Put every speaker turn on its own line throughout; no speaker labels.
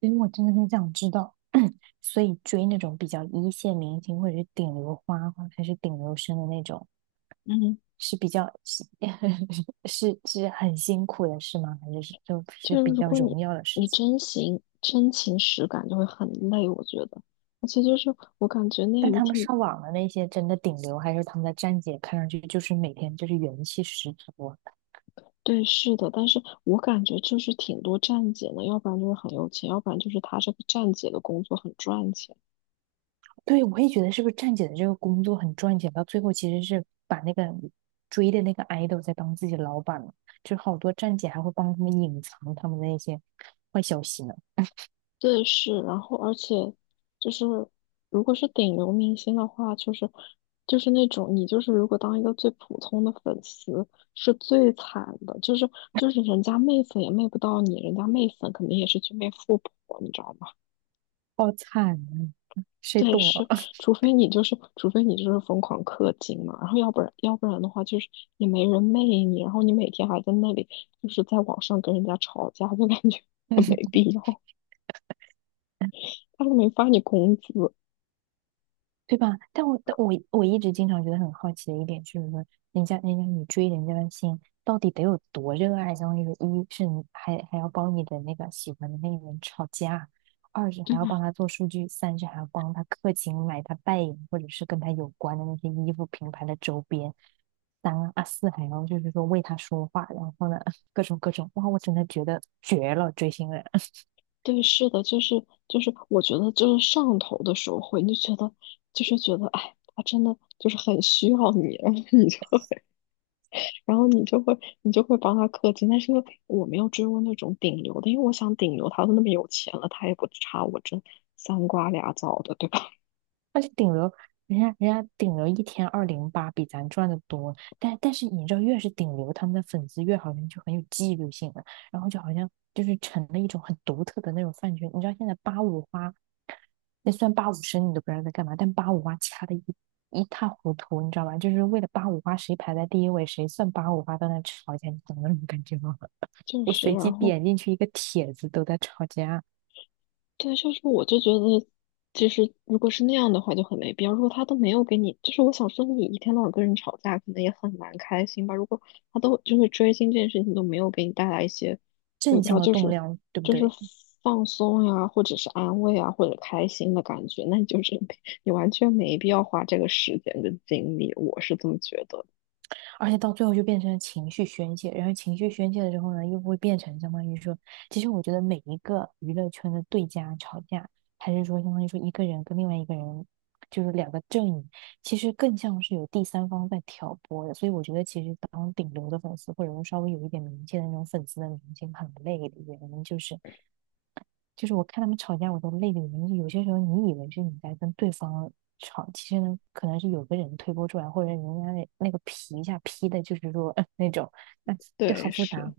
因为我真的很想知道，所以追那种比较一线明星或者是顶流花花还是顶流生的那种，
嗯，
是比较 是很辛苦的事吗？还是就
就
是
是
比
如
较
果你
荣耀的事
你
情？
真情实感，就会很累，我觉得。而且就是我感觉内
但
娱
他们
挺。
上网的那些真的顶流，还是他们的站姐，看上去就是每天就是元气十足啊。
对，是的，但是我感觉就是挺多站姐呢，要不然就是很有钱，要不然就是他这个站姐的工作很赚钱。
对，我也觉得是不是站姐的这个工作很赚钱，到最后其实是把那个追的那个 idol 在当自己的老板了，就好多站姐还会帮他们隐藏他们的那些坏消息呢，
对，是，然后而且就是，如果是顶流明星的话，就是那种你就是如果当一个最普通的粉丝是最惨的，就是人家媚粉也媚不到你，人家媚粉肯定也是去媚富婆，你知道吗？
好惨啊，谁
对，
懂
是，
啊？
除非你就是疯狂氪金嘛，然后要不然的话就是也没人媚你，然后你每天还在那里就是在网上跟人家吵架，就感觉 很没必要，他都没发你工资。
对吧？但我一直经常觉得很好奇的一点就是说，人家你追人家的心到底得有多热爱？相当于说，一是你还要帮你的那个喜欢的那个人吵架，二是
对
还要帮
呀。
他做数据，三是还要帮他氪金买他代言或者是跟他有关的那些衣服品牌的周边，三，四还要就是说为他说话，然后呢 各种各种，哇，我真的觉得绝了，追星人。
对，是的，就是，我觉得就是上头的时候会，你就觉得就是觉得，哎，他真的就是很需要你，然后你就会，你就会帮他氪金。但是因为我没有追过那种顶流的，因为我想顶流他都那么有钱了，他也不差我这三瓜俩枣的，对吧？
而且顶流，人家顶流一天208，比咱赚的多。但是你知道，越是顶流，他们的粉丝越好像就很有纪律性了，然后就好像就是成了一种很独特的那种饭圈。你知道现在八五花，那虽然八五身你都不知道在干嘛，但八五花掐的一塌糊涂，你知道吧？就是为了八五花谁排在第一位，谁算八五花，都在那吵架，你懂那种感觉吗？
就
我
是，
随
然
机
后
点进去一个帖子，都在吵架，
对，就是我就觉得，其实如果是那样的话，就很没必要。如果他都没有给你，就是我想说，你一天到晚跟人吵架，可能也很难开心吧。如果他都就是追星这件事情都没有给你带来一些，我也
正
不知
向
道，
的
就
动
是
量，对不
就是
对？
放松呀，或者是安慰啊，或者开心的感觉，那你就是没，你完全没必要花这个时间跟精力。我是这么觉得。
而且到最后就变成了情绪宣泄，然后情绪宣泄了之后呢，又会变成相当于说，其实我觉得每一个娱乐圈的对家吵架，还是说相当于说一个人跟另外一个人，就是两个阵营，其实更像是有第三方在挑拨的。所以我觉得，其实当顶流的粉丝，或者说稍微有一点名气的那种粉丝的明星，很累的原因就是。就是我看他们吵架，我都泪流满面。有些时候你以为是你在跟对方吵，其实呢，可能是有个人推波助澜，或者人家那个皮一下劈的，就是说、那种，那、就
对，
好复杂，
是。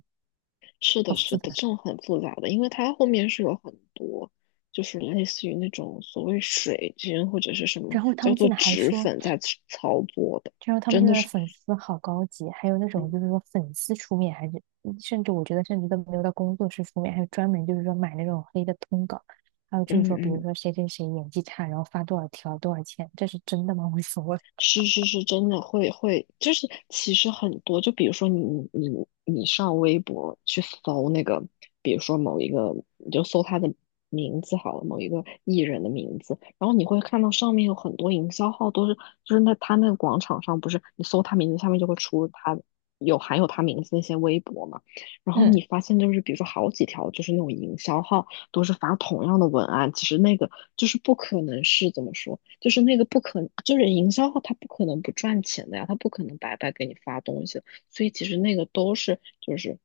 是
好
的，是
复
的，这
杂。
种很复杂的，因为它后面是有很多，就是类似于那种所谓水军或者是什么
然后他
叫
们
做
现在还
脂
说，
粉在操作的，
就说他们
真
现
的
在的
是，
粉丝好高级，还有那
嗯
种就是说粉丝出面，还是甚至我觉得甚至都没有到工作室出面，还有专门就是说买那种黑的通稿。还有就是
嗯
说，比如
嗯
说谁谁谁演技差，然后发多少条多少钱，这是真的吗？无所谓。
是是是，真的会，就是其实很多，就比如说你你上微博去搜那个，比如说某一个，你就搜他的名字好了，某一个艺人的名字，然后你会看到上面有很多营销号都是，就是那他那个广场上不是你搜他名字下面就会出他有含有他名字那些微博嘛，然后
嗯。
你发现就是比如说好几条就是那种营销号都是发同样的文案，其实那个就是不可能是怎么说。就是那个不可，就是营销号，他不可能不赚钱的呀，他不可能白白给你发东西的。所以其实那个都是就是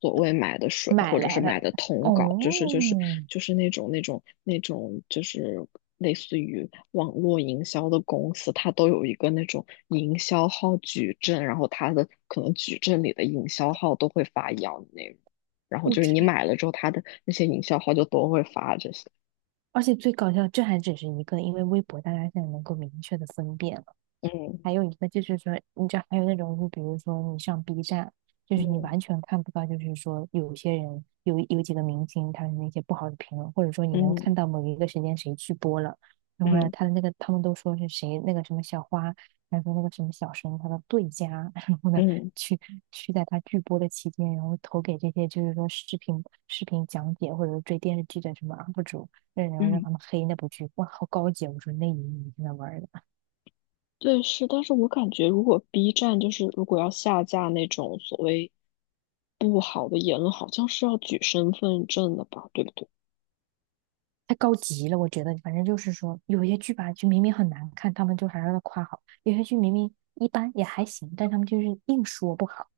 所谓买的水，
买
或者是
来的。
买的通稿，就是就
哦，
是就是那种就是类似于网络营销的公司，它都有一个那种营销号矩阵，然后它的可能矩阵里的营销号都会发一样的内容，然后
我
就是你
去，
买了之后，它的那些营销号就都会发这些。
而且最搞笑，这还只是一个，因为微博大家现在能够明确的分辨，
嗯
还有一个就是说，你知道还有那种，就比如说你上 B 站，就是你
嗯
完全看不到，就是说有些人有几个明星他的那些不好的评论，或者说你能
嗯
看到某一个时间谁去播了，然后呢，
嗯
他的那个他们都说是谁那个什么小花，还说那个什么小生他的对家，然后呢
嗯。
去去在他剧播的期间，然后投给这些就是说视频讲解或者说追电视剧的什么 UP 主，然后让
嗯，
他们黑那部剧，哇，好高级啊！我说那你你在那玩儿的。
对，是，但是我感觉如果 B 站就是如果要下架那种所谓不好的言论，好像是要举身份证的吧，对不对？
太高级了，我觉得，反正就是说，有些剧吧，就明明很难看，他们就还让要夸好；有些剧明明一般也还行，但他们就是硬说不好，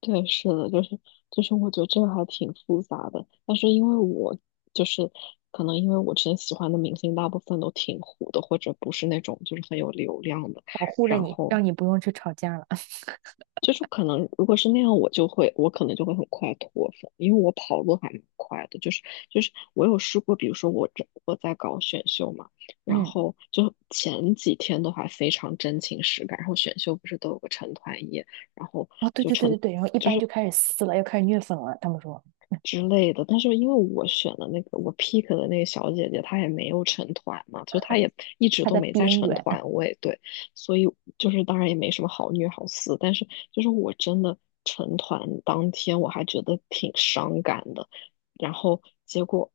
对，是的，就是，我觉得这个还挺复杂的。但是因为我就是可能因为我之前喜欢的明星大部分都挺糊的，或者不是那种就是很有流量的，
保护了
然
你，
后
让你不用去吵架了。
就是可能如果是那样，我就会，我可能就会很快脱粉，因为我跑路还蛮快的。就是我有试过，比如说我在搞选秀嘛，然
嗯，
后就前几天的话非常真情实感，然后选秀不是都有个成团夜，然后
哦，对
就
对对
成。
对对，然后一
就
般就
是。
开始撕了，又开始虐粉了。他们说
之类的。但是因为我选的那个我 pick 的那个小姐姐，她也没有成团嘛，就她也一直
他
都
在
没在
边
成
缘，
团，我也对，所以就是当然也没什么好虐好撕，但是就是我真的成团当天我还觉得挺伤感的，然后结果。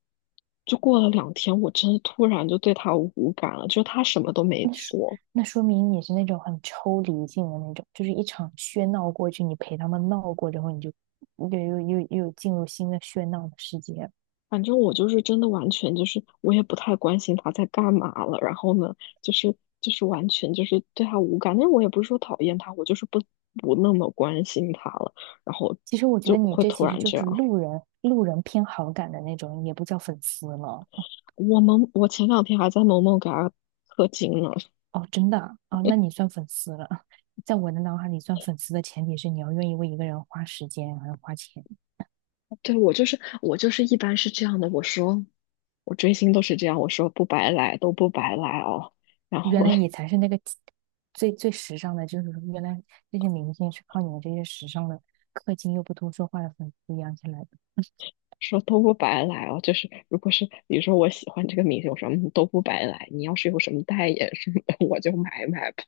就过了两天，我真的突然就对她无感了，就是她什么都没
那说
做，
那说明你是那种很抽离性的那种，就是一场喧闹过去，你陪他们闹过之后，你就又进入新的喧闹的世界了。
反正我就是真的完全就是我也不太关心他在干嘛了，然后呢，就是就是完全就是对他无感，但是我也不是说讨厌他，我就是不那么关心他了，然后
其实我觉
就
得你
会
这
突
其实
然
就
这
是
样。
路人偏好感的那种，也不叫粉丝了。
我前两天还在萌萌给他氪金呢。
哦，真的啊，哦那你算粉丝了。在我的脑海里，算粉丝的前提是你要愿意为一个人花时间，还要花钱。
对，我就是一般是这样的，我说我追星都是这样，我说不白来都不白来哦，然
原
后
来你才是那个最最时尚的，就是原来这些明星是靠你们这些时尚的、氪金又不多说话的粉丝养起来的。
说都不白来哦，就是如果是比如说我喜欢这个明星，我说嗯都不白来，你要是有什么代言什么的，我就买买吧，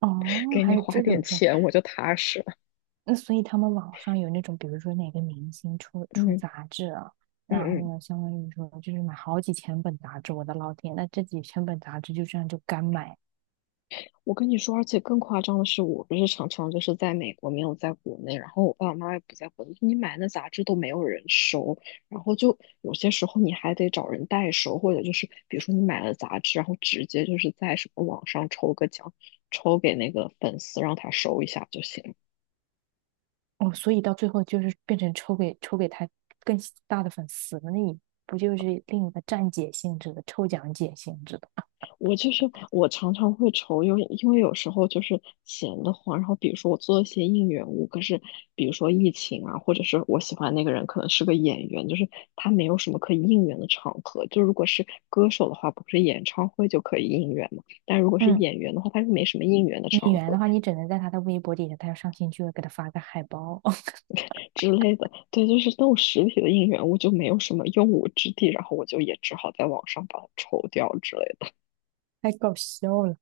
哦，
给
还
你
有
花
这
点
种说
钱我就踏实了。
那所以他们网上有那种，比如说哪个明星出
嗯
杂志了，
嗯
然后
嗯，
呢，相当于说就是买好几千本杂志，我的老天，那这几千本杂志就这样就干买
我跟你说，而且更夸张的是，我不是常常就是在美国没有在国内，然后我爸爸妈妈也不在国内，你买那杂志都没有人收，然后就有些时候你还得找人代收，或者就是比如说你买了杂志，然后直接就是在什么网上抽个奖，抽给那个粉丝让他收一下就行。
哦，所以到最后就是变成抽给他更大的粉丝了，那你不就是另一个站姐性质的抽奖姐性质的？
我就是我常常会愁，因为有时候就是闲得慌，然后比如说我做一些应援物，可是比如说疫情啊，或者是我喜欢那个人可能是个演员，就是他没有什么可以应援的场合。就如果是歌手的话，不是演唱会就可以应援嘛？但如果是
嗯，
演员的话，他就没什么应援的
演
场
员的
合
话，你只能在他的微博底下，他要上新剧会给他发个海报，
之类的。对，就是那种实体的应援物就没有什么用武之地，然后我就也只好在网上把它抽掉之类的。
太搞笑了。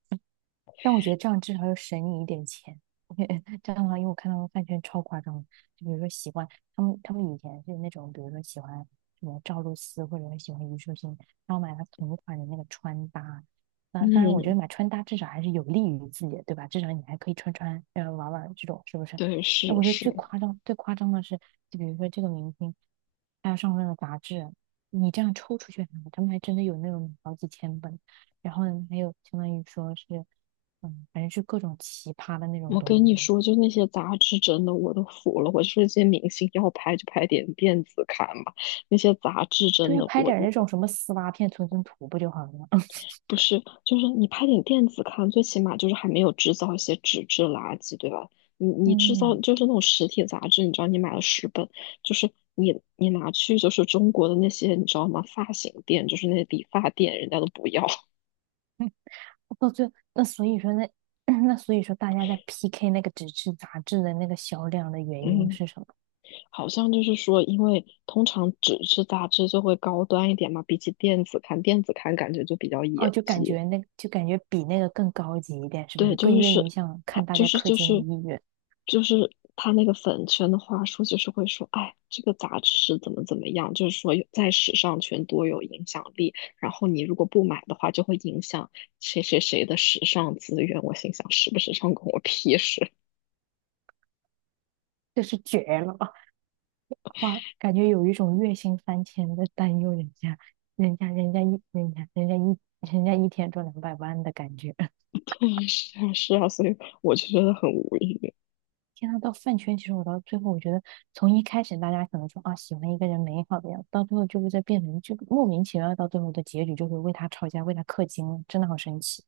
但我觉得这样至少要省你一点钱。这样的话，因为我看他们饭圈超夸张的，就比如说喜欢他们，他们以前是那种，比如说喜欢什么赵露思或者是喜欢虞书欣，然后买了同款的那个穿搭。那当然，我觉
嗯，
得买穿搭至少还是有利于自己的，对吧？至少你还可以穿穿，玩玩这种，是不是？
对，
那
是
我觉得最
是。
夸张、最夸张的是，就比如说这个明星，他要上那个杂志，你这样抽出去，他们还真的有那种好几千本。然后呢，还有相当于说是。嗯，反正是各种奇葩的那种
我跟
东
你
西。
说，就那些杂志真的我都服了。我就说这些明星要拍就拍点电子刊吧，那些杂志真
对，
的
拍
我
点儿那种什么丝袜片存存图不就好了吗？
不是，就是你拍点电子刊，最起码就是还没有制造一些纸质垃圾，对吧？你制造
嗯，
就是那种实体杂志，你知道你买了10本，就是你拿去就是中国的那些你知道吗？发型店就是那些理发店，人家都不要。
到最后，那所以说那 那所以说大家在 PK 那个纸质杂志的那个销量的原因
嗯，
是什么？
好像就是说，因为通常纸质杂志就会高端一点嘛，比起电子刊，电子刊感觉就比较
哦，
野
就感
鸡。
觉那就感觉比那个更高级一点，是不
对，
是？
就
更
是
愿意
是，
像
他
看大
就
家
是
氪
就
金的
是
意愿，
就是他那个粉圈的话术，就是会说，哎，这个杂志是怎么怎么样，就是说有在时尚圈多有影响力，然后你如果不买的话，就会影响谁谁谁的时尚资源。我心想，时不时尚关我屁事。
这是绝了！哇，感觉有一种月薪3000在担忧人家，人家人家一人家人家一人家一天赚2,000,000的感觉。
对，是啊，是啊，所以我就觉得很无语。
天呐，到饭圈，其实我到最后，我觉得从一开始大家可能说啊喜欢一个人美好的样子，到最后就会在变成就莫名其妙，到最后的结局就会为他吵架，为他氪金了，真的好神奇！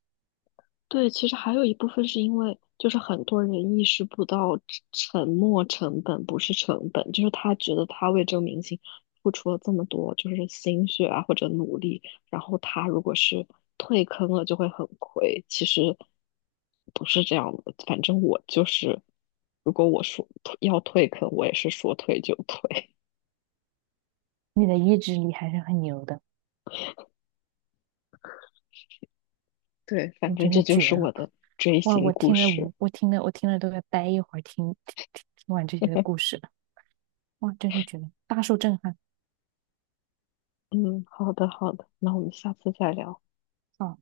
对，其实还有一部分是因为，就是很多人意识不到沉没成本不是成本，就是他觉得他为这个明星付出了这么多，就是心血啊或者努力，然后他如果是退坑了就会很亏。其实不是这样的，反正我就是，如果我说要退坑，我也是说退就退。
你的意志力还是很牛的，
对，反
我
正
真
这
是
就
绝
是我
了！
的追
哇，
星
我
故
听了
事。
我我听了我听了都要待一会儿听完这些的故 事了哇，真是绝了，大受震撼！
嗯，好的好的，那我们下次再聊。
啊！